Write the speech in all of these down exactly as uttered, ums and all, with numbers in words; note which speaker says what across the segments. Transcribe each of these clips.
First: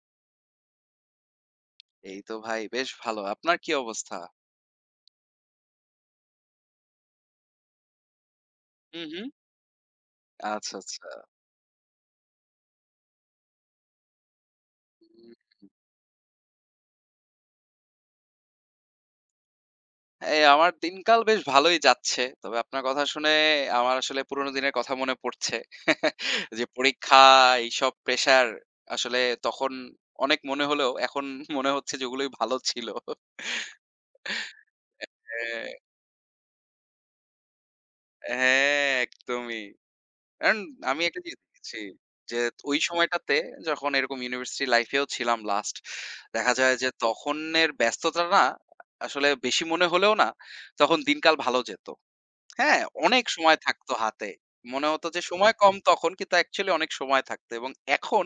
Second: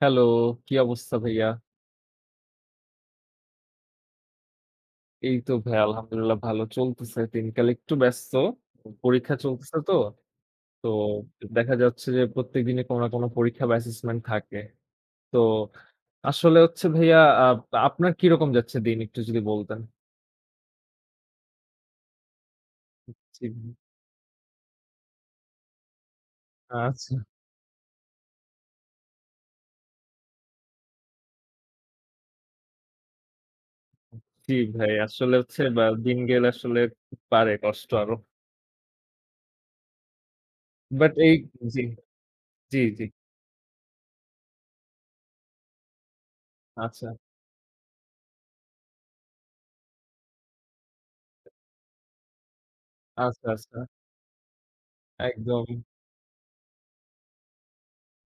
Speaker 1: Hello, কি অবস্থা ভাইয়া?
Speaker 2: এই তো ভাই বেশ ভালো। আপনার কি অবস্থা?
Speaker 1: এই তো ভাইয়া আলহামদুলিল্লাহ ভালো চলতেছে। দিনকাল একটু ব্যস্ত।
Speaker 2: হু, হু।
Speaker 1: পরীক্ষা চলতেছে তো।
Speaker 2: আচ্ছা,
Speaker 1: তো
Speaker 2: আচ্ছা।
Speaker 1: দেখা যাচ্ছে যে প্রত্যেকদিনই কোনো না কোনো পরীক্ষা বা অ্যাসেসমেন্ট থাকে।
Speaker 2: উম
Speaker 1: তো আসলে হচ্ছে ভাইয়া আপ আপনার কিরকম যাচ্ছে দিন একটু যদি বলতেন?
Speaker 2: এই আমার দিনকাল বেশ ভালোই যাচ্ছে। তবে আপনার কথা শুনে
Speaker 1: জি, ভাই।
Speaker 2: আমার আসলে পুরোনো দিনের কথা মনে পড়ছে। যে
Speaker 1: আচ্ছা।
Speaker 2: পরীক্ষা, এইসব প্রেশার আসলে তখন অনেক মনে হলেও এখন মনে হচ্ছে যে ওগুলোই ভালো ছিল।
Speaker 1: জি ভাই, আসলে হচ্ছে
Speaker 2: হ্যাঁ,
Speaker 1: বা দিন গেলে আসলে বাড়ে কষ্ট আরো।
Speaker 2: হ্যাঁ, একদমই। কারণ আমি
Speaker 1: বাট
Speaker 2: একটা
Speaker 1: এই
Speaker 2: জিনিস দেখেছি
Speaker 1: জি,
Speaker 2: যে ওই
Speaker 1: জি, জি।
Speaker 2: সময়টাতে যখন এরকম ইউনিভার্সিটি লাইফেও ছিলাম লাস্ট, দেখা যায় যে
Speaker 1: আচ্ছা,
Speaker 2: তখনের ব্যস্ততা না আসলে বেশি মনে হলেও না, তখন দিনকাল ভালো যেত। হ্যাঁ, অনেক
Speaker 1: আচ্ছা,
Speaker 2: সময়
Speaker 1: আচ্ছা।
Speaker 2: থাকতো হাতে। মনে হতো যে সময়
Speaker 1: একদম।
Speaker 2: কম তখন, কিন্তু অ্যাকচুয়ালি অনেক সময় থাকতো। এবং এখন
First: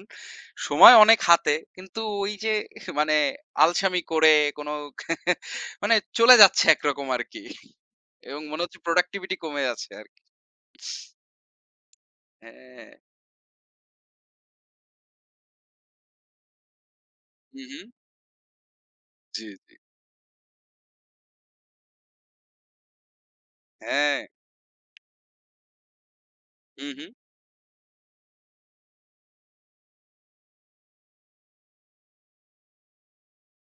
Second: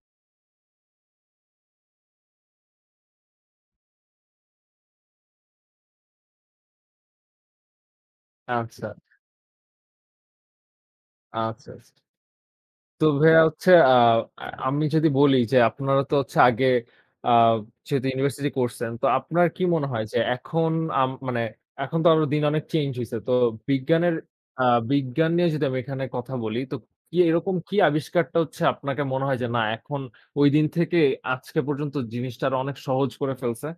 Speaker 2: সময় অনেক হাতে, কিন্তু ওই যে মানে আলসামি করে কোনো মানে চলে যাচ্ছে একরকম আরকি, এবং মনে হচ্ছে
Speaker 1: আচ্ছা,
Speaker 2: প্রোডাক্টিভিটি কমে যাচ্ছে আরকি।
Speaker 1: আচ্ছা, আচ্ছা।
Speaker 2: হ্যাঁ।
Speaker 1: তো ভাইয়া হচ্ছে আ আ আমি যদি বলি যে আপনারা তো হচ্ছে আগে আ
Speaker 2: হু, হু।
Speaker 1: যেহেতু ইউনিভার্সিটি করছেন, তো
Speaker 2: জি,
Speaker 1: আপনার কি
Speaker 2: জি।
Speaker 1: মনে হয় যে এখন আম মানে এখন তো আরো দিন অনেক চেঞ্জ হইছে। তো বিজ্ঞানের
Speaker 2: হ্যাঁ।
Speaker 1: আ বিজ্ঞান নিয়ে যদি আমি এখানে কথা বলি, তো
Speaker 2: হু, হু।
Speaker 1: কি এরকম কি আবিষ্কারটা হচ্ছে আপনাকে মনে হয় যে না এখন ঐদিন থেকে আজকে পর্যন্ত জিনিসটা আরো অনেক সহজ করে ফেলছে?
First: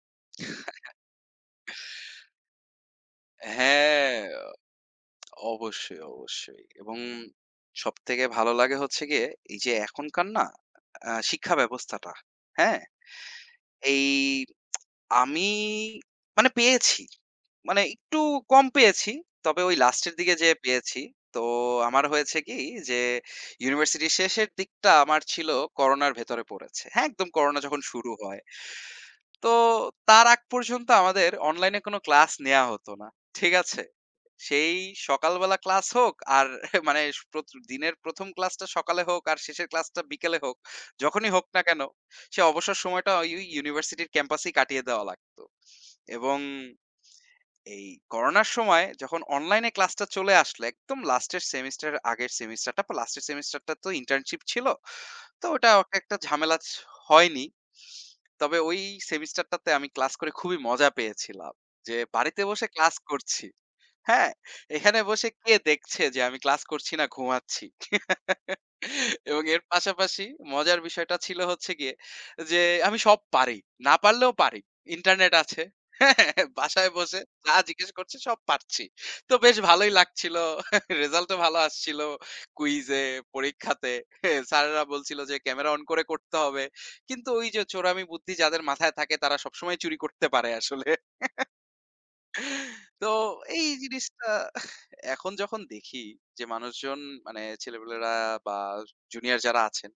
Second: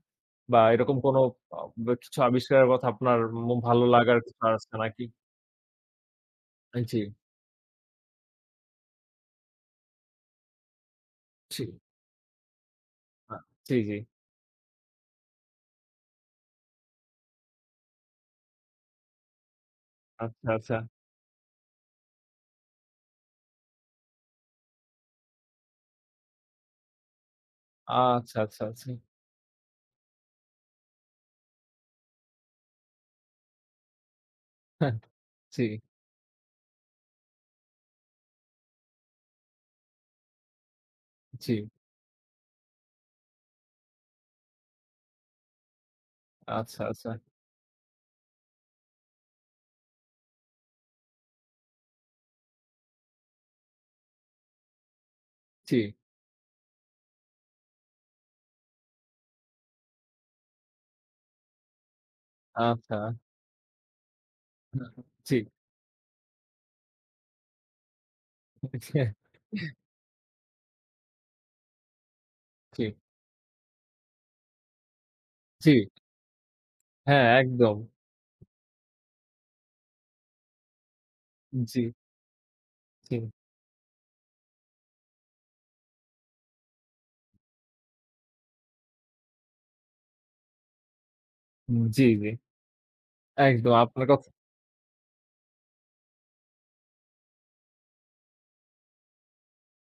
Speaker 1: বা এরকম কোনো আ বা কিছু আবিষ্কারের কথা আপনার মো ভালো লাগার
Speaker 2: হ্যাঁ,
Speaker 1: কিছু আছে নাকি?
Speaker 2: অবশ্যই, অবশ্যই। এবং
Speaker 1: জি,
Speaker 2: সবথেকে ভালো লাগে হচ্ছে গিয়ে এই যে এখনকার না আ শিক্ষা
Speaker 1: জি,
Speaker 2: ব্যবস্থাটা, হ্যাঁ?
Speaker 1: আ জি, জি।
Speaker 2: এই আমি মানে পেয়েছি। মানে একটু কম পেয়েছি। তবে ওই লাস্টের দিকে
Speaker 1: আচ্ছা,
Speaker 2: যেয়ে
Speaker 1: আচ্ছা।
Speaker 2: পেয়েছি। তো আমার হয়েছে কি, যে ইউনিভার্সিটির শেষের দিকটা আমার ছিল করোনার ভেতরে পড়েছে। হ্যাঁ, একদম করোনা যখন শুরু
Speaker 1: আচ্ছা,
Speaker 2: হয়।
Speaker 1: আচ্ছা, আচ্ছা।
Speaker 2: তো তার আগ পর্যন্ত আমাদের অনলাইনে কোনো ক্লাস নেয়া হতো না। ঠিক আছে? সেই
Speaker 1: হ্যাঁ,
Speaker 2: সকালবেলা
Speaker 1: জি,
Speaker 2: ক্লাস হোক আর মানে প্রত দিনের প্রথম ক্লাসটা সকালে হোক আর শেষের ক্লাসটা বিকেলে হোক, যখনই হোক
Speaker 1: জি।
Speaker 2: না কেন, সে অবসর সময়টা ওই ইউনিভার্সিটির ক্যাম্পাসেই কাটিয়ে দেওয়া লাগতো। এবং
Speaker 1: আচ্ছা, আচ্ছা।
Speaker 2: এই করোনার সময় যখন অনলাইনে ক্লাসটা চলে আসলো, একদম লাস্টের সেমিস্টারের আগের সেমিস্টারটা বা লাস্টের সেমিস্টারটা তো ইন্টার্নশিপ ছিল। তো ওটা
Speaker 1: জি,
Speaker 2: ওকে একটা ঝামেলা ছ হয়নি। তবে ওই সেমিস্টারটাতে আমি ক্লাস করে খুবই মজা পেয়েছিলাম। যে বাড়িতে বসে ক্লাস
Speaker 1: আচ্ছা।
Speaker 2: করছি। হ্যাঁ,
Speaker 1: হ্যাঁ,
Speaker 2: এখানে বসে
Speaker 1: জি,
Speaker 2: কে দেখছে যে আমি ক্লাস করছি না ঘুমাচ্ছি?
Speaker 1: হ্যাঁ,
Speaker 2: এবং এর পাশাপাশি মজার বিষয়টা ছিল হচ্ছে গিয়ে যে
Speaker 1: জি,
Speaker 2: আমি সব পারি। না পারলেও পারি। ইন্টারনেট আছে।
Speaker 1: জি।
Speaker 2: হ্যাঁ, বাসায় বসে
Speaker 1: হ্যাঁ,
Speaker 2: যা
Speaker 1: একদম।
Speaker 2: জিজ্ঞেস করছে সব পারছি। তো বেশ ভালোই লাগছিল। রেজাল্টও ভালো
Speaker 1: জি,
Speaker 2: আসছিল। কুইজে,
Speaker 1: জি,
Speaker 2: পরীক্ষাতে স্যারেরা বলছিল যে ক্যামেরা অন করে করতে হবে। কিন্তু ওই যে চোরামি বুদ্ধি যাদের মাথায় থাকে তারা সবসময় চুরি করতে পারে আসলে।
Speaker 1: জি, জি।
Speaker 2: তো এই
Speaker 1: একদম আপনার
Speaker 2: জিনিসটা
Speaker 1: কথা
Speaker 2: এখন যখন দেখি যে মানুষজন মানে ছেলেপেলেরা বা জুনিয়র যারা আছেন,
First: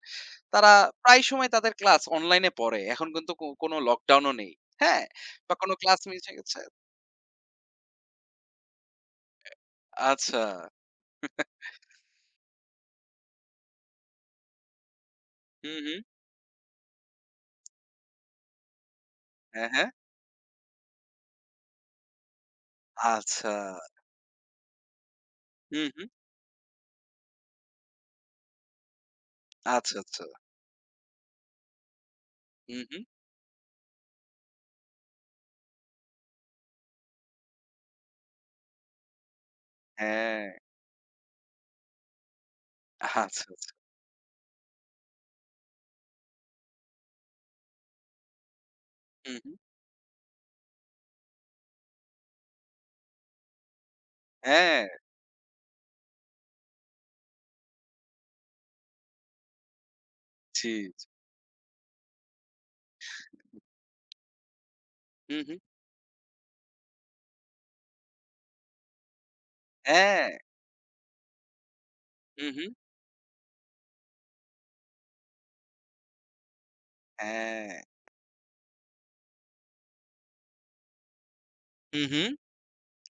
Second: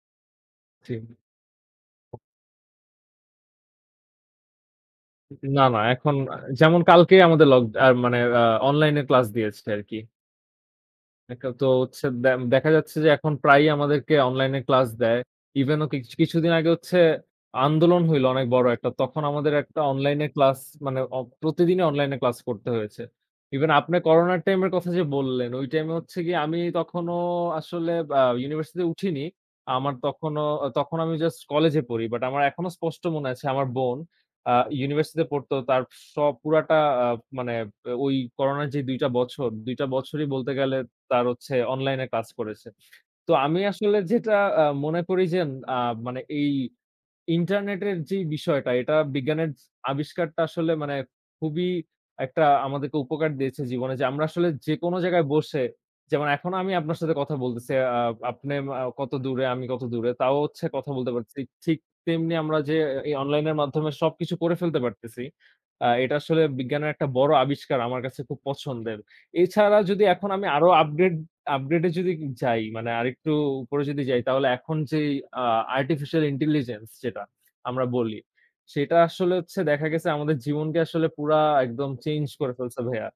Speaker 2: তারা
Speaker 1: জি।
Speaker 2: প্রায় সময় তাদের ক্লাস অনলাইনে পড়ে। এখন কিন্তু কো কোনো লকডাউনও নেই। হ্যাঁ? বা
Speaker 1: না,
Speaker 2: কোনো
Speaker 1: না
Speaker 2: ক্লাস
Speaker 1: এখন
Speaker 2: মিস হয়ে
Speaker 1: আ
Speaker 2: গেছে।
Speaker 1: যেমন কালকেই আমাদের লক আ মানে আ অনলাইন এ ক্লাস দিয়েছে আরকি।
Speaker 2: আচ্ছা।
Speaker 1: একটা তো হচ্ছে দে দেখা যাচ্ছে যে এখন প্রায়ই আমাদেরকে অনলাইনে ক্লাস দেয়।
Speaker 2: হুম,
Speaker 1: ইভেন ও
Speaker 2: হুম।
Speaker 1: কিছ কিছুদিন আগে হচ্ছে আন্দোলন হইল অনেক বড় একটা। তখন আমাদের
Speaker 2: হ্যাঁ,
Speaker 1: একটা
Speaker 2: হ্যাঁ।
Speaker 1: অনলাইনে ক্লাস মানে অ প্রতিদিনই অনলাইনে ক্লাস করতে হয়েছে।
Speaker 2: আচ্ছা।
Speaker 1: ইভেন আপনি করোনার টাইমের কথা যে বললেন, ওই
Speaker 2: হুম,
Speaker 1: টাইমে
Speaker 2: হুম।
Speaker 1: হচ্ছে গিয়ে আমি তখনো আসলে আ ইউনিভার্সিটিতে উঠিনি। আমার
Speaker 2: আচ্ছা, আচ্ছা।
Speaker 1: তখনো তখন আমি জাস্ট কলেজে পড়ি। বাট আমার এখনো
Speaker 2: হুম, হুম।
Speaker 1: স্পষ্ট মনে আছে আমার বোন আ ইউনিভার্সিটিতে পড়তো। তার সব পুরাটা আ মানে ওই করোনার যে দুই টা বছর, দুই টা বছরই
Speaker 2: হ্যাঁ।
Speaker 1: বলতে গেলে তার হচ্ছে অনলাইনে ক্লাস করেছে।
Speaker 2: আচ্ছা,
Speaker 1: তো আমি
Speaker 2: আচ্ছা।
Speaker 1: আসলে যেটা আ মনে করি যে আ মানে এই ইন্টারনেটের যে বিষয়টা এটা
Speaker 2: হুম,
Speaker 1: বিজ্ঞানের
Speaker 2: হুম।
Speaker 1: আবিষ্কারটা আসলে মানে খুবই একটা আমাদেরকে উপকার দিয়েছে জীবনে যে আমরা আসলে
Speaker 2: হ্যাঁ,
Speaker 1: যেকোনো জায়গায় বসে যেমন এখন আমি আপনার সাথে কথা বলতেছি। আ আপনি আ কত দূরে, আমি কত দূরে তাও হচ্ছে
Speaker 2: জি,
Speaker 1: কথা
Speaker 2: জি।
Speaker 1: বলতে পারতেছি। ঠিক তেমনি আমরা যে এই অনলাইনের মাধ্যমে সবকিছু করে ফেলতে পারতেছি।
Speaker 2: হুম, হুম।
Speaker 1: আ এটা আসলে বিজ্ঞানের একটা বড় আবিষ্কার আমার কাছে খুব পছন্দের। এছাড়া যদি
Speaker 2: হ্যাঁ।
Speaker 1: এখন আমি আরো আপগ্রেড আপগ্রেড এ যদি
Speaker 2: হুম,
Speaker 1: যাই
Speaker 2: হুম।
Speaker 1: মানে আরেকটু উপরে যদি যাই তাহলে এখন যেই আ আর্টিফিশিয়াল ইন্টেলিজেন্স যেটা
Speaker 2: হ্যাঁ।
Speaker 1: আমরা বলি, সেটা আসলে হচ্ছে দেখা গেছে আমাদের জীবনকে আসলে পুরা একদম
Speaker 2: হুম,
Speaker 1: চেঞ্জ
Speaker 2: হুম।
Speaker 1: করে ফেলছে ভাইয়া।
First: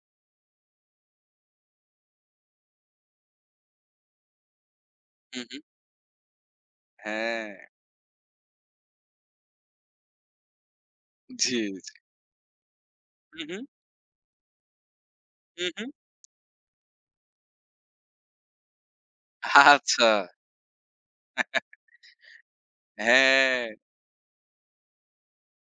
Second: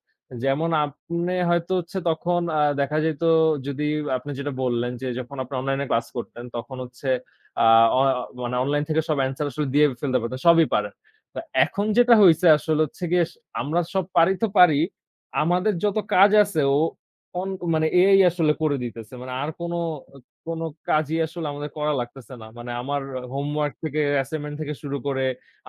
Speaker 1: যেমন আপনে হয়তো হচ্ছে তখন আ দেখা যেত যদি আপনি যেটা বললেন যে যখন
Speaker 2: হুম,
Speaker 1: আপনি
Speaker 2: হুম।
Speaker 1: অনলাইনে ক্লাস করতেন তখন হচ্ছে
Speaker 2: হ্যাঁ।
Speaker 1: আ অ মানে অনলাইন থেকে সব অ্যান্সার আসলে দিয়ে ফেলতে পারতেন। সবই পারেন। তো
Speaker 2: জি,
Speaker 1: এখন
Speaker 2: জি।
Speaker 1: যেটা হইছে আসলে হচ্ছে গিয়ে স
Speaker 2: হুম, হুম।
Speaker 1: আমরা সব পারি তো পারি
Speaker 2: হুম,
Speaker 1: আমাদের
Speaker 2: হুম।
Speaker 1: যত কাজ আছে ও অন মানে এআই আসলে করে দিতেছে। মানে আর কোনো
Speaker 2: আচ্ছা।
Speaker 1: কোনো কাজই আসলে আমাদের করা লাগতেছে না। মানে আমার
Speaker 2: হ্যাঁ,
Speaker 1: হোমওয়ার্ক থেকে অ্যাসাইনমেন্ট থেকে শুরু করে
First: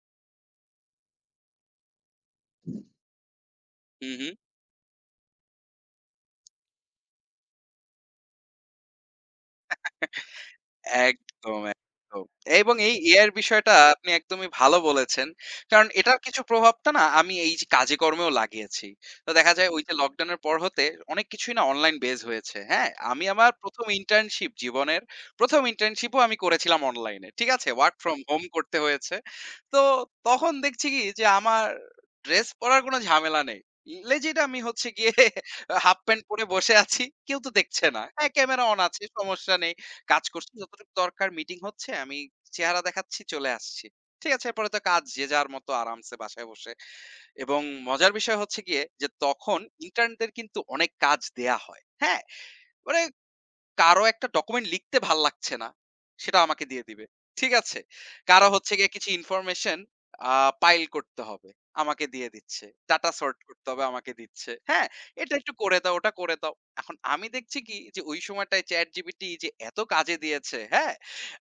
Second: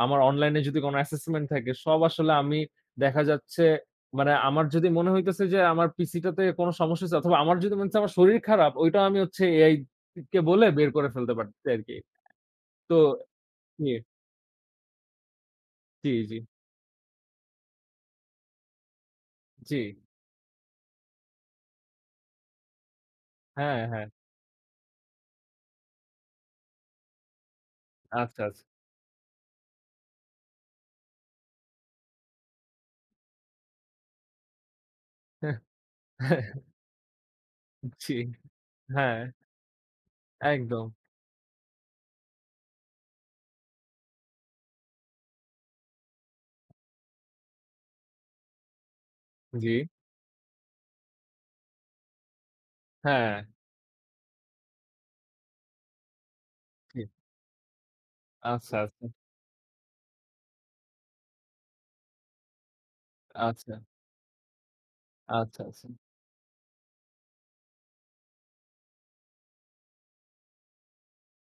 Speaker 1: আমার অনলাইনে যদি কোনো অ্যাসেসমেন্ট থাকে সব আসলে আমি দেখা যাচ্ছে
Speaker 2: হু, হু।
Speaker 1: মানে আমার যদি মনে হইতেছে যে আমার পিসিটাতে কোনো সমস্যা হইছে অথবা আমার যদি মনে হচ্ছে আমার শরীর খারাপ ওইটাও আমি হচ্ছে এআই কে বলে বের করে ফেলতে
Speaker 2: একদম,
Speaker 1: পারতেছি আরকি।
Speaker 2: একদম। এবং এই
Speaker 1: তো
Speaker 2: এআই এর বিষয়টা
Speaker 1: জি,
Speaker 2: আপনি একদমই ভালো বলেছেন। কারণ
Speaker 1: জি,
Speaker 2: এটার
Speaker 1: জি,
Speaker 2: কিছু প্রভাবটা না আমি এই যে কাজে-কর্মেও লাগিয়েছি। তো দেখা যায়
Speaker 1: জি।
Speaker 2: ওই যে লকডাউনের পর হতে অনেক কিছুই না অনলাইন বেজ হয়েছে। হ্যাঁ? আমি আমার
Speaker 1: হ্যাঁ,
Speaker 2: প্রথম
Speaker 1: হ্যাঁ।
Speaker 2: ইন্টার্নশিপ জীবনের প্রথম ইন্টার্নশিপও আমি করেছিলাম অনলাইনে। ঠিক আছে? ওয়ার্ক ফ্রম হোম
Speaker 1: আচ্ছা, আচ্ছা।
Speaker 2: করতে হয়েছে। তো তখন দেখছি কি, যে আমার ড্রেস পরার কোনো ঝামেলা নেই। লেজিট আমি হচ্ছে গিয়ে হাফ প্যান্ট পরে বসে আছি। কেউ তো দেখছে না।
Speaker 1: জি,
Speaker 2: হ্যাঁ, ক্যামেরা অন আছে,
Speaker 1: হ্যাঁ,
Speaker 2: সমস্যা নেই। কাজ করছি
Speaker 1: একদম।
Speaker 2: যতটুকু দরকার, মিটিং হচ্ছে আমি চেহারা দেখাচ্ছি চলে আসছি। ঠিক আছে? এরপরে তো কাজ যে যার মতো আরামসে বাসায় বসে। এবং মজার বিষয় হচ্ছে গিয়ে যে তখন
Speaker 1: জি।
Speaker 2: ইন্টার্নদের কিন্তু অনেক কাজ দেয়া হয়। হ্যাঁ? মানে
Speaker 1: হ্যাঁ,
Speaker 2: কারো একটা ডকুমেন্ট লিখতে ভাল লাগছে না। সেটা আমাকে দিয়ে
Speaker 1: জি।
Speaker 2: দিবে। ঠিক আছে? কারো হচ্ছে
Speaker 1: আচ্ছা,
Speaker 2: গিয়ে
Speaker 1: আচ্ছা,
Speaker 2: কিছু ইনফরমেশন আ পাইল করতে হবে। আমাকে দিয়ে দিচ্ছে। ডাটা সর্ট করতে
Speaker 1: আচ্ছা,
Speaker 2: হবে আমাকে দিচ্ছে। হ্যাঁ? এটা একটু
Speaker 1: আচ্ছা,
Speaker 2: করে
Speaker 1: আচ্ছা।
Speaker 2: দাও, ওটা করে দাও। এখন আমি দেখছি কি, যে ওই সময়টায় ChatGPT যে এত কাজে দিয়েছে, হ্যাঁ?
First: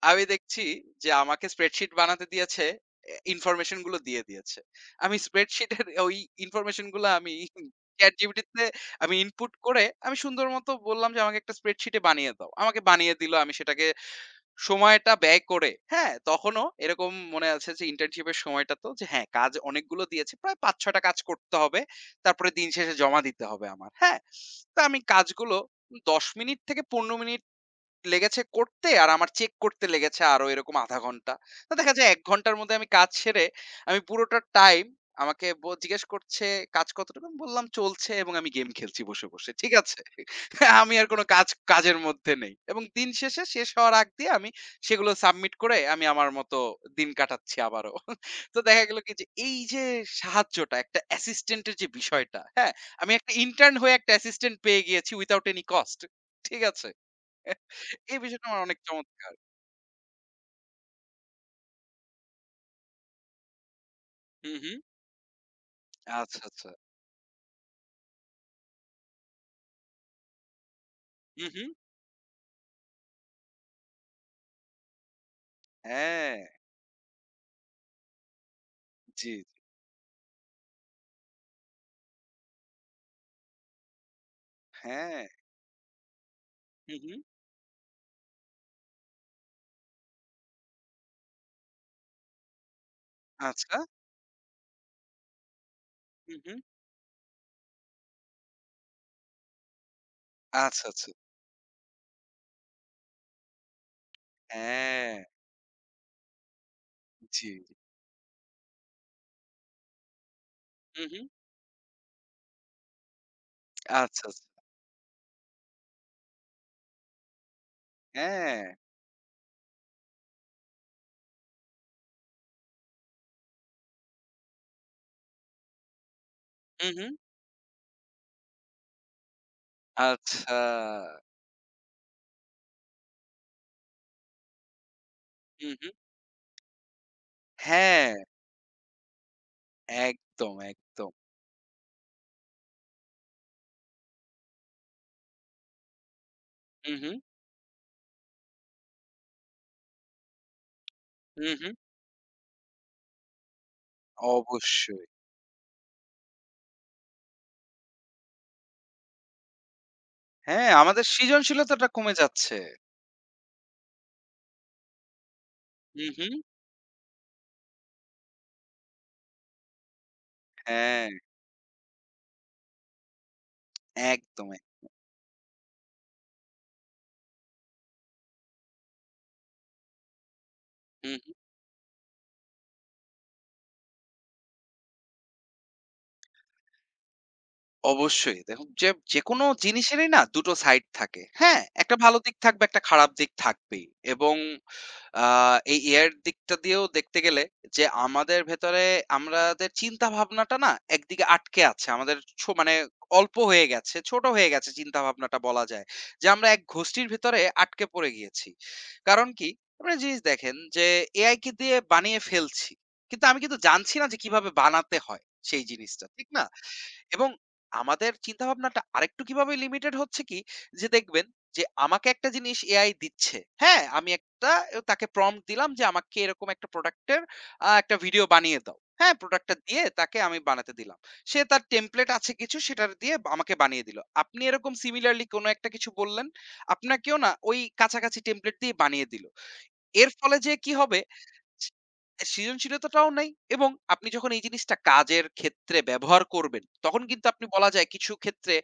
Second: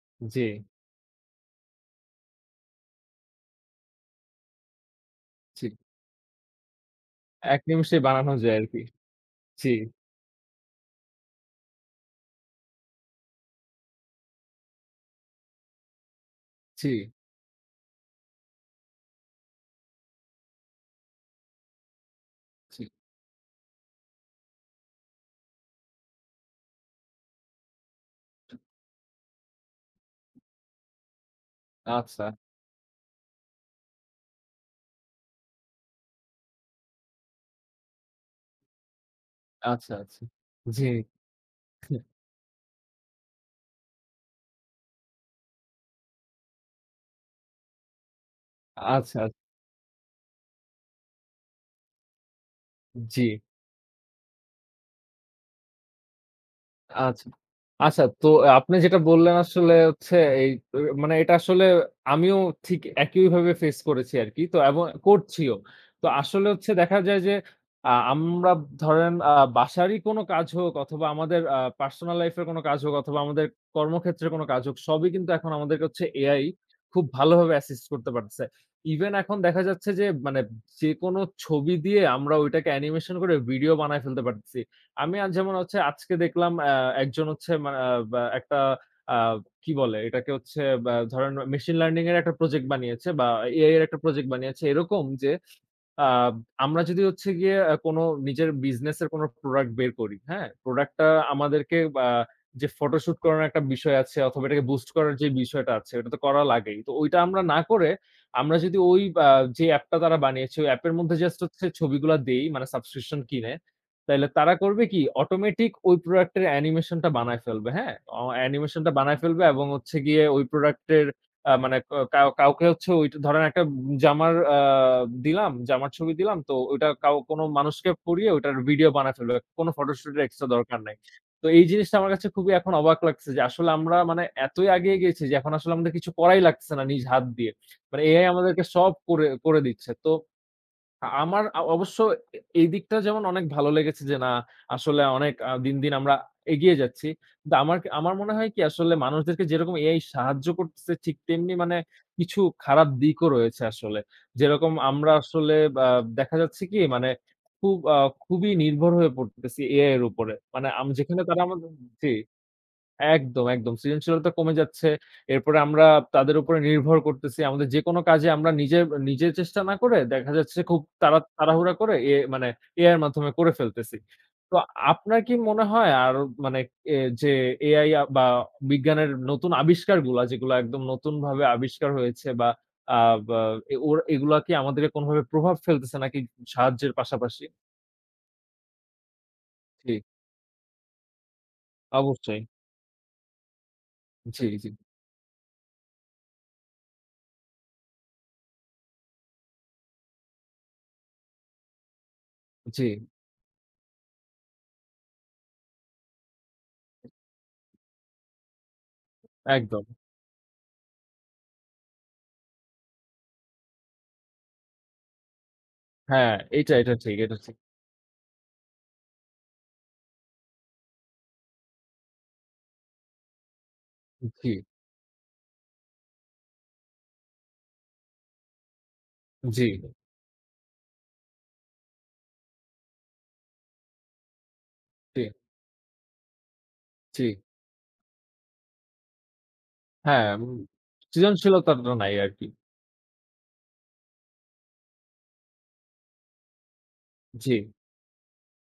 Speaker 2: আমি
Speaker 1: জি,
Speaker 2: দেখছি যে আমাকে স্প্রেডশিট বানাতে দিয়েছে, এ ইনফরমেশন গুলো দিয়ে দিয়েছে। আমি
Speaker 1: জি।
Speaker 2: স্প্রেডশিটের ওই ইনফরমেশন গুলা আমি
Speaker 1: এক নিমেষেই বানানো
Speaker 2: ChatGPT
Speaker 1: যায়
Speaker 2: তে
Speaker 1: আরকি।
Speaker 2: আমি ইনপুট
Speaker 1: জি,
Speaker 2: করে আমি সুন্দর মতো বললাম যে আমাকে একটা স্প্রেডশিটে বানিয়ে দাও। আমাকে বানিয়ে দিল। আমি সেটাকে সময়টা ব্যয় করে, হ্যাঁ? তখনও
Speaker 1: জি,
Speaker 2: এরকম মনে আছে যে ইন্টার্নশিপের সময়টা তো, যে হ্যাঁ, কাজ অনেকগুলো দিয়েছে। প্রায় পাঁচ ছয় টা কাজ করতে হবে। তারপরে দিন
Speaker 1: জি।
Speaker 2: শেষে জমা দিতে হবে আমার। হ্যাঁ? তো আমি কাজগুলো দশ মিনিট থেকে পনেরো মিনিট লেগেছে করতে, আর আমার চেক করতে লেগেছে আরো এরকম আধা ঘন্টা। তো দেখা যায় এক
Speaker 1: আচ্ছা,
Speaker 2: ঘন্টার মধ্যে আমি কাজ সেরে, আমি পুরোটা টাইম, আমাকে ব জিজ্ঞেস করছে, "কাজ কতটুকু?" আমি বললাম, "চলছে", এবং আমি গেম খেলছি বসে, বসে। ঠিক
Speaker 1: আচ্ছা,
Speaker 2: আছে?
Speaker 1: আচ্ছা। জি,
Speaker 2: আমি আর কোনো কাজ কাজের মধ্যে নেই। এবং দিন শেষে শেষ হওয়ার আগ দিয়ে আমি সেগুলো সাবমিট করে আমি আমার মতো দিন কাটাচ্ছি আবারও। তো দেখা গেল কি,
Speaker 1: আচ্ছা,
Speaker 2: যে
Speaker 1: আচ্ছা।
Speaker 2: এই যে সাহায্যটা, একটা অ্যাসিস্ট্যান্ট এর যে বিষয়টা, হ্যাঁ? আমি
Speaker 1: জি।
Speaker 2: একটা ইন্টার্ন হয়ে একটা অ্যাসিস্ট্যান্ট পেয়ে গিয়েছি উইথআউট এনি কস্ট। ঠিক আছে?
Speaker 1: আচ্ছা। আচ্ছা
Speaker 2: এই
Speaker 1: তো
Speaker 2: বিষয়টা আমার
Speaker 1: আপনি
Speaker 2: অনেক
Speaker 1: যেটা
Speaker 2: চমৎকার।
Speaker 1: বললেন আসলে হচ্ছে এই অ মানে এটা আসলে আমিও ঠিক একইভাবে ফেস করেছি আরকি।
Speaker 2: হুম,
Speaker 1: তো
Speaker 2: হুম।
Speaker 1: এবং করছিও। তো
Speaker 2: আচ্ছা,
Speaker 1: আসলে
Speaker 2: আচ্ছা।
Speaker 1: হচ্ছে দেখা যায় যে আ আমরা ধরেন আ বাসারই কোনো কাজ হোক অথবা আমাদের
Speaker 2: হুম,
Speaker 1: আ
Speaker 2: হুম।
Speaker 1: পার্সোনাল লাইফ এর কোনো কাজ হোক অথবা আমাদের কর্মক্ষেত্রে কোনো কাজ হোক সবই কিন্তু এখন আমাদেরকে হচ্ছে
Speaker 2: হ্যাঁ,
Speaker 1: এআই খুব ভালোভাবে অ্যাসিস্ট করতে পারতেছে। ইভেন
Speaker 2: জি,
Speaker 1: এখন
Speaker 2: জি।
Speaker 1: দেখা যাচ্ছে যে মানে যেকোনো ছবি দিয়ে আমরা ঐটাকে অ্যানিমেশন করে ভিডিও বানায় ফেলতে পারতেছি। আমি
Speaker 2: হ্যাঁ।
Speaker 1: আজ যেমন হচ্ছে আজকে দেখলাম অ্যা
Speaker 2: হুম, হুম।
Speaker 1: একজন হচ্ছে মা আ বা একটা আ কি বলে এটাকে হচ্ছে বা ধরেন মেশিন লার্নিং এর একটা প্রজেক্ট বানিয়েছে বা এআই
Speaker 2: আচ্ছা।
Speaker 1: এর একটা প্রজেক্ট বানিয়েছে এরকম যে আ
Speaker 2: হুম, হুম।
Speaker 1: আমরা যদি হচ্ছে গিয়ে আ কোনো নিজের বিজনেস এর কোনো প্রোডাক্ট বের করি, হ্যাঁ?
Speaker 2: আচ্ছা,
Speaker 1: প্রোডাক্টটা
Speaker 2: আচ্ছা।
Speaker 1: আমাদেরকে আ যে ফটোশুট করানোর একটা বিষয় আছে অথবা এটাকে বুস্ট
Speaker 2: হ্যাঁ,
Speaker 1: করার যে বিষয়টা আছে ওটা তো করা লাগেই। তো ওইটা আমরা
Speaker 2: জি।
Speaker 1: না
Speaker 2: জি।
Speaker 1: করে আমরা যদি ওই আ যে অ্যাপটা তারা বানিয়েছে ওই অ্যাপের
Speaker 2: হুম,
Speaker 1: মধ্যে
Speaker 2: হুম।
Speaker 1: জাস্ট হচ্ছে ছবিগুলা দেই মানে সাবস্ক্রিপশন কিনে
Speaker 2: আচ্ছা,
Speaker 1: তাইলে
Speaker 2: আচ্ছা।
Speaker 1: তারা করবে কি? অটোমেটিক ওই প্রোডাক্টের অ্যানিমেশনটা বানায় ফেলবে, হ্যাঁ? অ
Speaker 2: হ্যাঁ।
Speaker 1: অ্যানিমেশনটা বানায় ফেলবে এবং হচ্ছে গিয়ে ওই প্রোডাক্টের আ মানে ক কাউ কাউকে হচ্ছে ওই ধরেন একটা জামার আ দিলাম, জামার ছবি দিলাম তো ওইটা
Speaker 2: হুম, হুম।
Speaker 1: কাউ কোনো মানুষকে পরিয়ে ওইটার ভিডিও বানায় ফেলবে। কোনো ফটোশুটের এক্সট্রা
Speaker 2: আচ্ছা।
Speaker 1: দরকার নাই। তো এই জিনিসটা আমার কাছে খুবই এখন অবাক লাগছে যে আসলে আমরা মানে এতই আগিয়ে গিয়েছি যে এখন
Speaker 2: হুম,
Speaker 1: আসলে
Speaker 2: হুম।
Speaker 1: আমাদের কিছু করাই লাগছে না নিজ হাত দিয়ে। মানে
Speaker 2: হ্যাঁ,
Speaker 1: এআই আমাদেরকে সব করে করে দিচ্ছে। তো
Speaker 2: একদম,
Speaker 1: আ
Speaker 2: একদম।
Speaker 1: আমার আ অবশ্য এ এই দিকটা যেমন অনেক ভালো লেগেছে যে, না আসলে অনেক আ দিন, দিন আমরা এগিয়ে
Speaker 2: হুম,
Speaker 1: যাচ্ছি।
Speaker 2: হুম।
Speaker 1: কিন্তু আমার ক আমার মনে হয় কি আসলে মানুষদেরকে যেরকম এআই সাহায্য করতেছে ঠিক
Speaker 2: হুম,
Speaker 1: তেমনি
Speaker 2: হুম।
Speaker 1: মানে কিছু খারাপ দিকও রয়েছে আসলে। যেরকম
Speaker 2: অবশ্যই।
Speaker 1: আমরা আসলে বা দেখা যাচ্ছে কি মানে খুব আ খুবই নির্ভর হয়ে পড়তেছি এআই এর উপরে। মানে
Speaker 2: হ্যাঁ,
Speaker 1: আম
Speaker 2: আমাদের
Speaker 1: যেখানে তারা আমাদের
Speaker 2: সৃজনশীলতাটা
Speaker 1: জি।
Speaker 2: কমে যাচ্ছে।
Speaker 1: একদম, একদম। সৃজনশীলতা কমে যাচ্ছে। এরপরে আমরা
Speaker 2: হুম, হুম।
Speaker 1: তাদের উপরে নির্ভর করতেছি। আমাদের যেকোনো কাজে আমরা নিজে নিজে চেষ্টা না করে দেখা যাচ্ছে খুব
Speaker 2: হ্যাঁ,
Speaker 1: তাড়া তাড়াহুড়া করে এ মানে এআই এর মাধ্যমে করে ফেলতেছি।
Speaker 2: একদম,
Speaker 1: তো
Speaker 2: এক
Speaker 1: আপনার কি মনে হয় আর মানে এ যে এআই আ বা বিজ্ঞানের নতুন আবিষ্কারগুলা যেগুলা একদম
Speaker 2: হুম,
Speaker 1: নতুনভাবে আবিষ্কার হয়েছে বা আ বা এ ওর এগুলা কি আমাদেরকে কোনভাবে প্রভাব ফেলতেছে নাকি সাহায্যের পাশাপাশি?
Speaker 2: অবশ্যই। দেখুন যে যেকোনো
Speaker 1: জি,
Speaker 2: জিনিসেরই না দুই টো সাইড থাকে। হ্যাঁ? একটা ভালো দিক
Speaker 1: অবশ্যই।
Speaker 2: থাকবে, একটা খারাপ দিক থাকবেই। এবং
Speaker 1: জি, জি,
Speaker 2: আ এই এ আই এর দিকটা দিয়েও দেখতে গেলে, যে আমাদের ভেতরে আমাদের চিন্তা ভাবনাটা না একদিকে আটকে আছে। আমাদের ছো মানে
Speaker 1: জি,
Speaker 2: অল্প হয়ে গেছে, ছোট হয়ে গেছে চিন্তা ভাবনাটা বলা যায়। যে আমরা এক গোষ্ঠীর ভেতরে আটকে পড়ে গিয়েছি। কারণ কি?
Speaker 1: একদম।
Speaker 2: আপনি একটা জিনিস দেখেন যে এ আই কে দিয়ে বানিয়ে ফেলছি। কিন্তু আমি কিন্তু জানছি না যে কিভাবে বানাতে হয় সেই জিনিসটা। ঠিক
Speaker 1: হ্যাঁ,
Speaker 2: না?
Speaker 1: এটা, এটা ঠিক,
Speaker 2: এবং
Speaker 1: এটা ঠিক।
Speaker 2: আমাদের চিন্তাভাবনাটা আরেকটু কিভাবে লিমিটেড হচ্ছে কি, যে দেখবেন যে আমাকে একটা জিনিস এআই দিচ্ছে। হ্যাঁ, আমি
Speaker 1: জি,
Speaker 2: একটা তাকে প্রম্পট দিলাম যে আমাকে এরকম একটা প্রোডাক্টের আ একটা ভিডিও বানিয়ে দাও। হ্যাঁ, প্রোডাক্টটা
Speaker 1: জি,
Speaker 2: দিয়ে তাকে আমি বানাতে দিলাম। সে তার টেমপ্লেট আছে কিছু সেটার দিয়ে আমাকে বানিয়ে দিল। আপনি এরকম
Speaker 1: জি,
Speaker 2: সিমিলারলি কোনো একটা কিছু বললেন, আপনাকেও
Speaker 1: জি।
Speaker 2: না ওই কাছাকাছি টেমপ্লেট দিয়ে বানিয়ে দিল। এর
Speaker 1: হ্যাঁ,
Speaker 2: ফলে
Speaker 1: উম
Speaker 2: যে কি হবে,
Speaker 1: সৃজনশীলতাটা নাই
Speaker 2: এ
Speaker 1: আরকি।
Speaker 2: সৃজনশীলতাটাও নাই, এবং আপনি যখন এই জিনিসটা কাজের ক্ষেত্রে ব্যবহার করবেন, তখন কিন্তু আপনি
Speaker 1: জি।
Speaker 2: বলা যায় কিছু ক্ষেত্রে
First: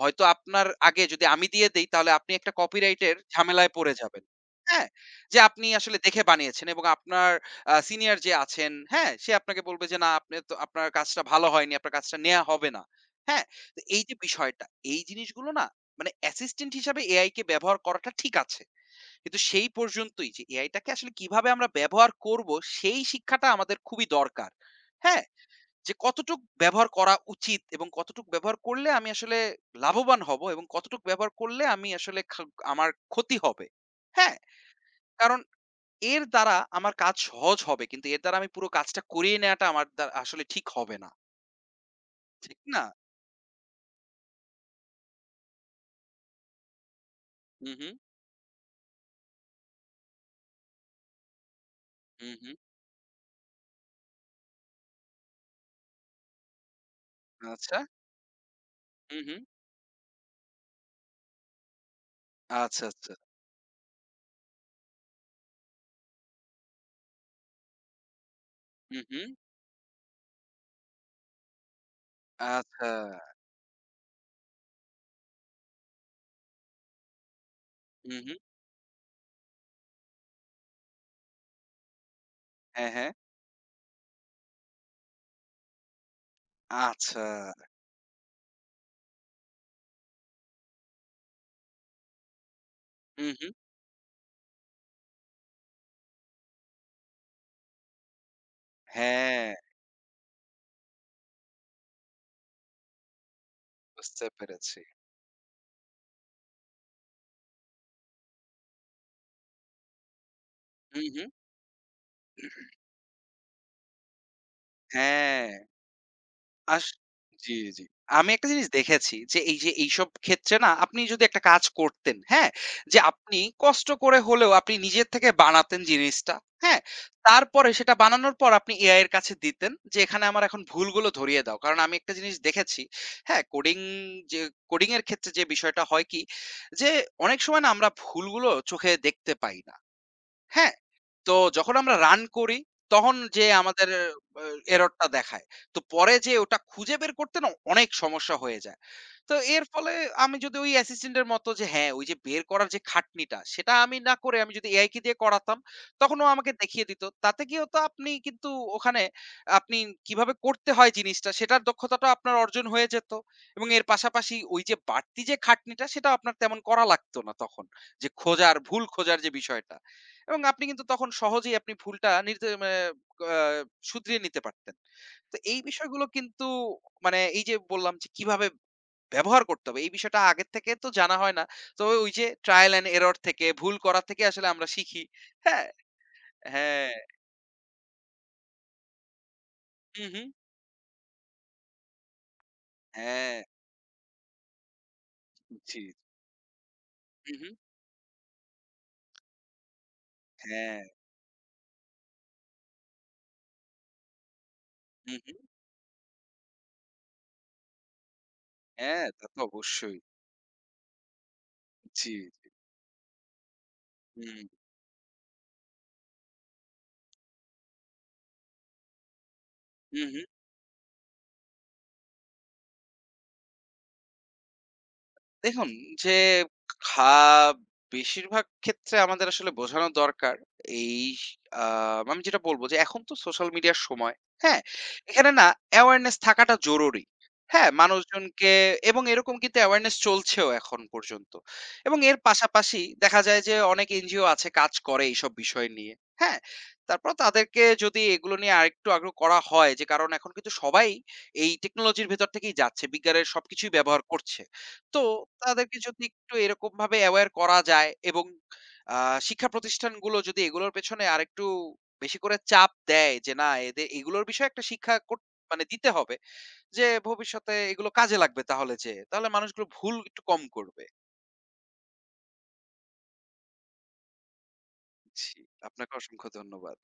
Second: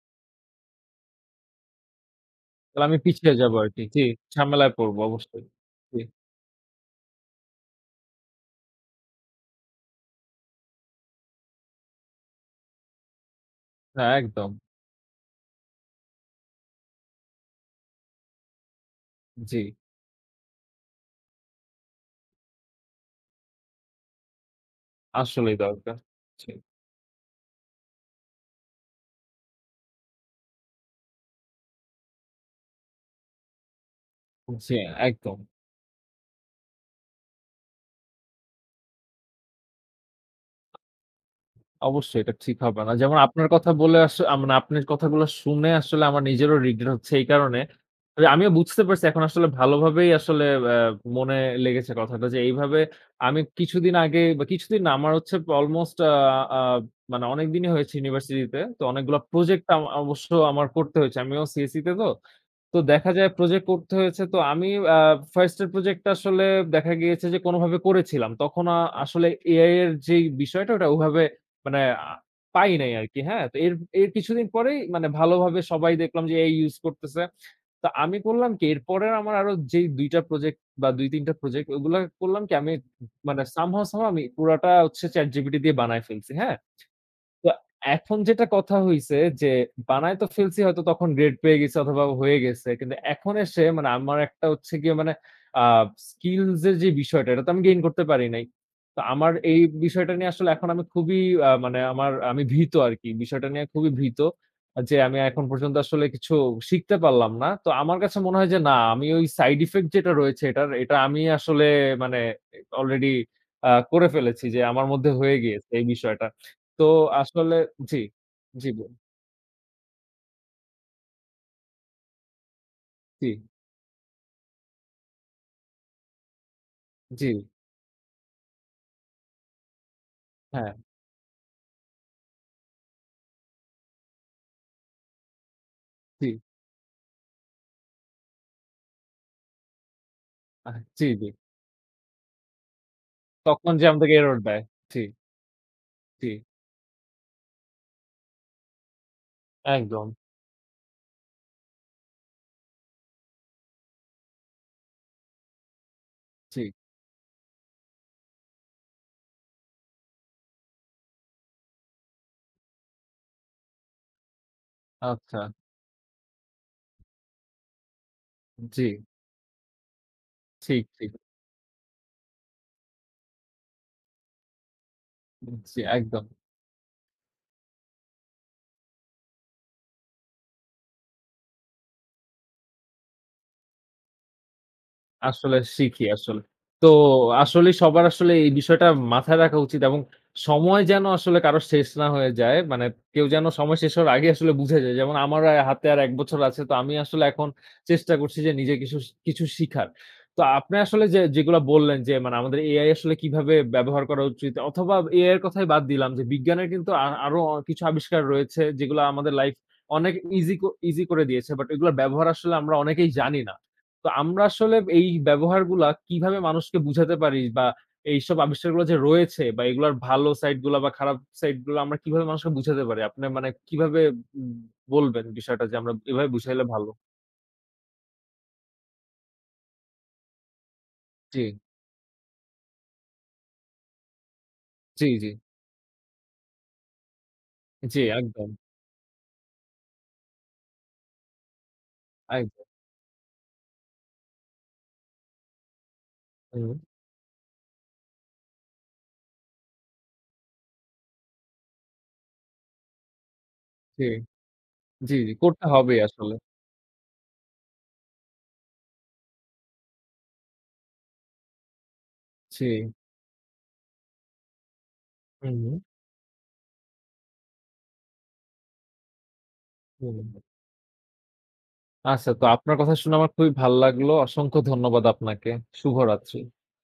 Speaker 2: হয়তো আপনার আগে যদি আমি দিয়ে দেই, তাহলে আপনি একটা
Speaker 1: তাহলে আমি
Speaker 2: কপিরাইট এর
Speaker 1: পিছিয়ে যাবো
Speaker 2: ঝামেলায়
Speaker 1: আরকি।
Speaker 2: পড়ে
Speaker 1: জি,
Speaker 2: যাবেন।
Speaker 1: ঝামেলায়
Speaker 2: হ্যাঁ?
Speaker 1: পড়বো
Speaker 2: যে
Speaker 1: অবশ্যই।
Speaker 2: আপনি আসলে
Speaker 1: জি,
Speaker 2: দেখে বানিয়েছেন এবং আপনার আ সিনিয়র যে আছেন, হ্যাঁ? সে আপনাকে বলবে যে না আপনি তো, আপনার কাজটা ভালো হয়নি, আপনার কাজটা নেয়া হবে না। হ্যাঁ? তো এই
Speaker 1: হ্যাঁ,
Speaker 2: যে
Speaker 1: একদম।
Speaker 2: বিষয়টা, এই জিনিসগুলো না, মানে অ্যাসিস্ট্যান্ট হিসাবে এআই কে ব্যবহার করাটা ঠিক আছে। কিন্তু
Speaker 1: জি,
Speaker 2: সেই পর্যন্তই। যে এআইটাকে আসলে কিভাবে আমরা ব্যবহার করব সেই শিক্ষাটা আমাদের খুবই দরকার। হ্যাঁ?
Speaker 1: আসলেই
Speaker 2: যে
Speaker 1: দরকার।
Speaker 2: কতটুক
Speaker 1: জি,
Speaker 2: ব্যবহার করা উচিত, এবং কতটুক ব্যবহার করলে আমি আসলে লাভবান হব, এবং কতটুক ব্যবহার করলে আমি আসলে খা আমার ক্ষতি হবে। হ্যাঁ?
Speaker 1: জি, একদম।
Speaker 2: কারণ এর দ্বারা আমার কাজ সহজ হবে। কিন্তু এর দ্বারা আমি পুরো কাজটা করিয়ে নেয়াটা আমার দ্বা আসলে ঠিক হবে না।
Speaker 1: অবশ্যই এটা ঠিক
Speaker 2: ঠিক
Speaker 1: হবে
Speaker 2: না?
Speaker 1: না। যেমন আপনার কথা বলে আস আ মানে আপনার কথাগুলো শুনে আসলে আমার নিজেরও রিগ্রেট হচ্ছে এই কারণে।
Speaker 2: হু, হু,
Speaker 1: যে আমিও বুঝতে পারছি এখন আসলে ভালোভাবেই আসলে অ্যা মনে লেগেছে কথাটা
Speaker 2: হু,
Speaker 1: যে
Speaker 2: হু।
Speaker 1: এইভাবে আমি কিছুদিন আগে বা কিছুদিন না আমার হচ্ছে অলমোস্ট আ আ মানে অনেকদিনই
Speaker 2: আচ্ছা।
Speaker 1: হয়েছে ইউনিভার্সিটিতে। তো
Speaker 2: হু,
Speaker 1: অনেকগুলা
Speaker 2: হু।
Speaker 1: প্রজেক্ট আম অবশ্য আমার করতে হয়েছে। আমিও সিএসই তে তো। তো
Speaker 2: আচ্ছা,
Speaker 1: দেখা
Speaker 2: আচ্ছা।
Speaker 1: যায় প্রজেক্ট করতে হয়েছে। তো আমি আ ফার্স্ট এর প্রজেক্টটা আসলে দেখা গিয়েছে যে কোনভাবে করেছিলাম। তখন আ
Speaker 2: হু, হু।
Speaker 1: আসলে এআই এর যেই বিষয়টা ওটা ওভাবে মানে আ পাই
Speaker 2: আচ্ছা।
Speaker 1: নাই আরকি, হ্যাঁ? তো এর এর কিছুদিন পরেই মানে ভালোভাবে সবাই দেখলাম যে এই ইউজ করতেছে। তো
Speaker 2: হু,
Speaker 1: আমি
Speaker 2: হু।
Speaker 1: করলাম কি এরপরের আমার আরো যেই দুই টা প্রজেক্ট বা দুই তিন টা প্রজেক্ট ওগুলা করলাম কি আমি
Speaker 2: হ্যাঁ, হ্যাঁ।
Speaker 1: মানে somehow, somehow আমি পুরাটা হচ্ছে ChatGPT দিয়ে বানায় ফেলছি, হ্যাঁ?
Speaker 2: আচ্ছা।
Speaker 1: তো এখন যেটা কথা হইছে যে, বানায় তো ফেলছি হয়তো তখন গ্রেড পেয়ে গেছি অথবা হয়ে গেছে। কিন্তু
Speaker 2: হু,
Speaker 1: এখন
Speaker 2: হু।
Speaker 1: এসে মানে আমার একটা হচ্ছে গিয়ে মানে আ স্কিলস এর যে বিষয়টা, এটা তো আমি গেইন করতে পারি নাই। তো আমার
Speaker 2: হ্যাঁ,
Speaker 1: এই বিষয়টা নিয়ে আসলে এখন আমি খুবই আ মানে আমার আমি ভীত আরকি। বিষয়টা নিয়ে খুবই ভীত।
Speaker 2: বুঝতে পেরেছি।
Speaker 1: যে আমি এখন পর্যন্ত আসলে কিছু শিখতে পারলাম না। তো আমার কাছে মনে হয় যে না, আমি ওই সাইড ইফেক্ট যেটা রয়েছে এটার, এটা
Speaker 2: হুম,
Speaker 1: আমি
Speaker 2: হুম।
Speaker 1: আসলে মানে অলরেডি আ করে ফেলেছি যে আমার মধ্যে হয়ে
Speaker 2: হ্যাঁ,
Speaker 1: গিয়েছে এই বিষয়টা।
Speaker 2: আস
Speaker 1: তো
Speaker 2: জি,
Speaker 1: আসলে
Speaker 2: জি।
Speaker 1: জি,
Speaker 2: আমি একটা জিনিস
Speaker 1: জি, বু
Speaker 2: দেখেছি যে এই যে এইসব ক্ষেত্রে না আপনি যদি একটা কাজ করতেন, হ্যাঁ? যে
Speaker 1: জি,
Speaker 2: আপনি কষ্ট করে হলেও আপনি নিজের থেকে বানাতেন জিনিসটা, হ্যাঁ?
Speaker 1: জি,
Speaker 2: তারপরে সেটা বানানোর পর আপনি এআই এর কাছে দিতেন যে এখানে আমার এখন
Speaker 1: হ্যাঁ,
Speaker 2: ভুলগুলো ধরিয়ে দাও। কারণ আমি একটা জিনিস দেখেছি, হ্যাঁ? কোডিং যে কোডিং এর ক্ষেত্রে যে বিষয়টা হয় কি,
Speaker 1: জি,
Speaker 2: যে অনেক সময় না আমরা ভুলগুলো চোখে দেখতে পাই না। হ্যাঁ,
Speaker 1: আহ জি, জি।
Speaker 2: তো যখন আমরা রান করি তখন যে
Speaker 1: তখন যে
Speaker 2: আমাদের
Speaker 1: আমাদেরকে এরর
Speaker 2: আ
Speaker 1: দেয়।
Speaker 2: এরর
Speaker 1: জি,
Speaker 2: টা দেখায়। তো পরে
Speaker 1: জি,
Speaker 2: যে ওটা খুঁজে বের করতে না অনেক সমস্যা হয়ে যায়। তো এর ফলে
Speaker 1: একদম।
Speaker 2: আমি যদি ওই অ্যাসিস্ট্যান্ট এর মতো, যে হ্যাঁ, ওই যে বের করার যে খাটনিটা সেটা আমি না করে আমি যদি এআই কে দিয়ে করাতাম, তখন ও আমাকে
Speaker 1: জি,
Speaker 2: দেখিয়ে দিত। তাতে কি হতো, আপনি কিন্তু ওখানে আপনি কিভাবে করতে হয় জিনিসটা, সেটার দক্ষতাটাও আপনার অর্জন হয়ে যেত। এবং এর পাশাপাশি ওই যে বাড়তি যে
Speaker 1: আচ্ছা।
Speaker 2: খাটনিটা সেটাও আপনার তেমন করা লাগতো না তখন। যে খোঁজার, ভুল
Speaker 1: জি,
Speaker 2: খোঁজার যে বিষয়টা। এবং আপনি
Speaker 1: ঠিক,
Speaker 2: কিন্তু তখন
Speaker 1: ঠিক।
Speaker 2: সহজেই আপনি ভুলটা নির্দে মানে আ শুধরিয়ে নিতে পারতেন। তো এই
Speaker 1: জি,
Speaker 2: বিষয়গুলো
Speaker 1: একদম।
Speaker 2: কিন্তু, মানে এই যে বললাম যে কিভাবে ব্যবহার করতে হবে, এই বিষয়টা আগের থেকে তো জানা হয় না। তো ওই যে ট্রায়াল অ্যান্ড এরর থেকে, ভুল করা থেকে আসলে আমরা শিখি।
Speaker 1: আসলে
Speaker 2: হ্যাঁ?
Speaker 1: শিখি আসলে। তো
Speaker 2: হ্যাঁ।
Speaker 1: আসলেই সবার আসলে এই বিষয়টা মাথায় রাখা উচিত এবং
Speaker 2: হু, হু।
Speaker 1: সময় যেন আসলে কারো শেষ না হয়ে যায়। মানে কেউ
Speaker 2: হ্যাঁ,
Speaker 1: যেন সময় শেষ হওয়ার আগে আসলে বুঝে যায়। যেমন আমার আ
Speaker 2: জি।
Speaker 1: হাতে আর এক বছর আছে। তো আমি আসলে
Speaker 2: হু, হু।
Speaker 1: এখন চেষ্টা করছি যে নিজে কিছু কিছু শিখার। তো আপনি
Speaker 2: হ্যাঁ।
Speaker 1: আসলে যে যেগুলা বললেন যে মানে আমাদের এআই আসলে কিভাবে ব্যবহার করা উচিত অথবা
Speaker 2: হু,
Speaker 1: এআই এর
Speaker 2: হু।
Speaker 1: কথাই বাদ দিলাম যে বিজ্ঞানের কিন্তু আ আরো কিছু আবিষ্কার রয়েছে যেগুলা
Speaker 2: হ্যাঁ, তা
Speaker 1: আমাদের
Speaker 2: তো
Speaker 1: লাইফ
Speaker 2: অবশ্যই।
Speaker 1: অনেক ইজি ক ইজি করে দিয়েছে। বাট এগুলার
Speaker 2: জি,
Speaker 1: ব্যবহার
Speaker 2: জি।
Speaker 1: আসলে আমরা অনেকেই জানি না। তো আমরা
Speaker 2: হুম।
Speaker 1: আসলে এই ব্যবহারগুলা কিভাবে মানুষকে বুঝাতে পারি বা এইসব আবিষ্কারগুলো যে রয়েছে বা এগুলার
Speaker 2: হু, হু।
Speaker 1: ভালো সাইড গুলা বা খারাপ সাইড গুলো আমরা কিভাবে মানুষকে বুঝাতে পারি? আপনি মানে কিভাবে উম বলবেন বিষয়টা
Speaker 2: দেখুন
Speaker 1: যে আমরা
Speaker 2: যে
Speaker 1: এভাবে বুঝাইলে ভালো?
Speaker 2: খা বেশিরভাগ ক্ষেত্রে আমাদের আসলে বোঝানো দরকার এই,
Speaker 1: জি,
Speaker 2: আহ, আমি যেটা বলবো, যে এখন তো সোশ্যাল মিডিয়ার সময়, হ্যাঁ,
Speaker 1: জি, জি,
Speaker 2: এখানে না অ্যাওয়ারনেস থাকাটা জরুরি, হ্যাঁ,
Speaker 1: জি, একদম,
Speaker 2: মানুষজনকে। এবং এরকম কিন্তু অ্যাওয়ারনেস চলছেও এখন পর্যন্ত, এবং এর
Speaker 1: একদম।
Speaker 2: পাশাপাশি দেখা যায় যে অনেক এনজিও আছে কাজ করে এইসব বিষয় নিয়ে, হ্যাঁ।
Speaker 1: হুম,
Speaker 2: তারপর তাদেরকে যদি এগুলো নিয়ে আরেকটু আগ্রহ করা হয়, যে কারণ এখন কিন্তু সবাই এই টেকনোলজির ভেতর থেকেই যাচ্ছে, বিজ্ঞানের সবকিছুই ব্যবহার
Speaker 1: জি,
Speaker 2: করছে। তো
Speaker 1: জি, জি, করতে
Speaker 2: তাদেরকে
Speaker 1: হবেই
Speaker 2: যদি একটু
Speaker 1: আসলে।
Speaker 2: এরকমভাবে অ্যাওয়্যার করা যায়, এবং আ শিক্ষা প্রতিষ্ঠানগুলো যদি এগুলোর পেছনে আরেকটু বেশি করে
Speaker 1: জি,
Speaker 2: চাপ দেয় যে, না, এদের এগুলোর বিষয়ে একটা শিক্ষা কোট মানে
Speaker 1: হুম,
Speaker 2: দিতে হবে। যে ভবিষ্যতে এগুলো কাজে লাগবে, তাহলে যেয়ে তাহলে মানুষগুলো ভুল একটু
Speaker 1: হুম।
Speaker 2: কম করবে।
Speaker 1: আচ্ছা তো আপনার কথা শুনে আমার খুবই ভাল লাগলো। অসংখ্য ধন্যবাদ
Speaker 2: জি,
Speaker 1: আপনাকে।
Speaker 2: আপনাকে অসংখ্য
Speaker 1: শুভরাত্রি।
Speaker 2: ধন্যবাদ।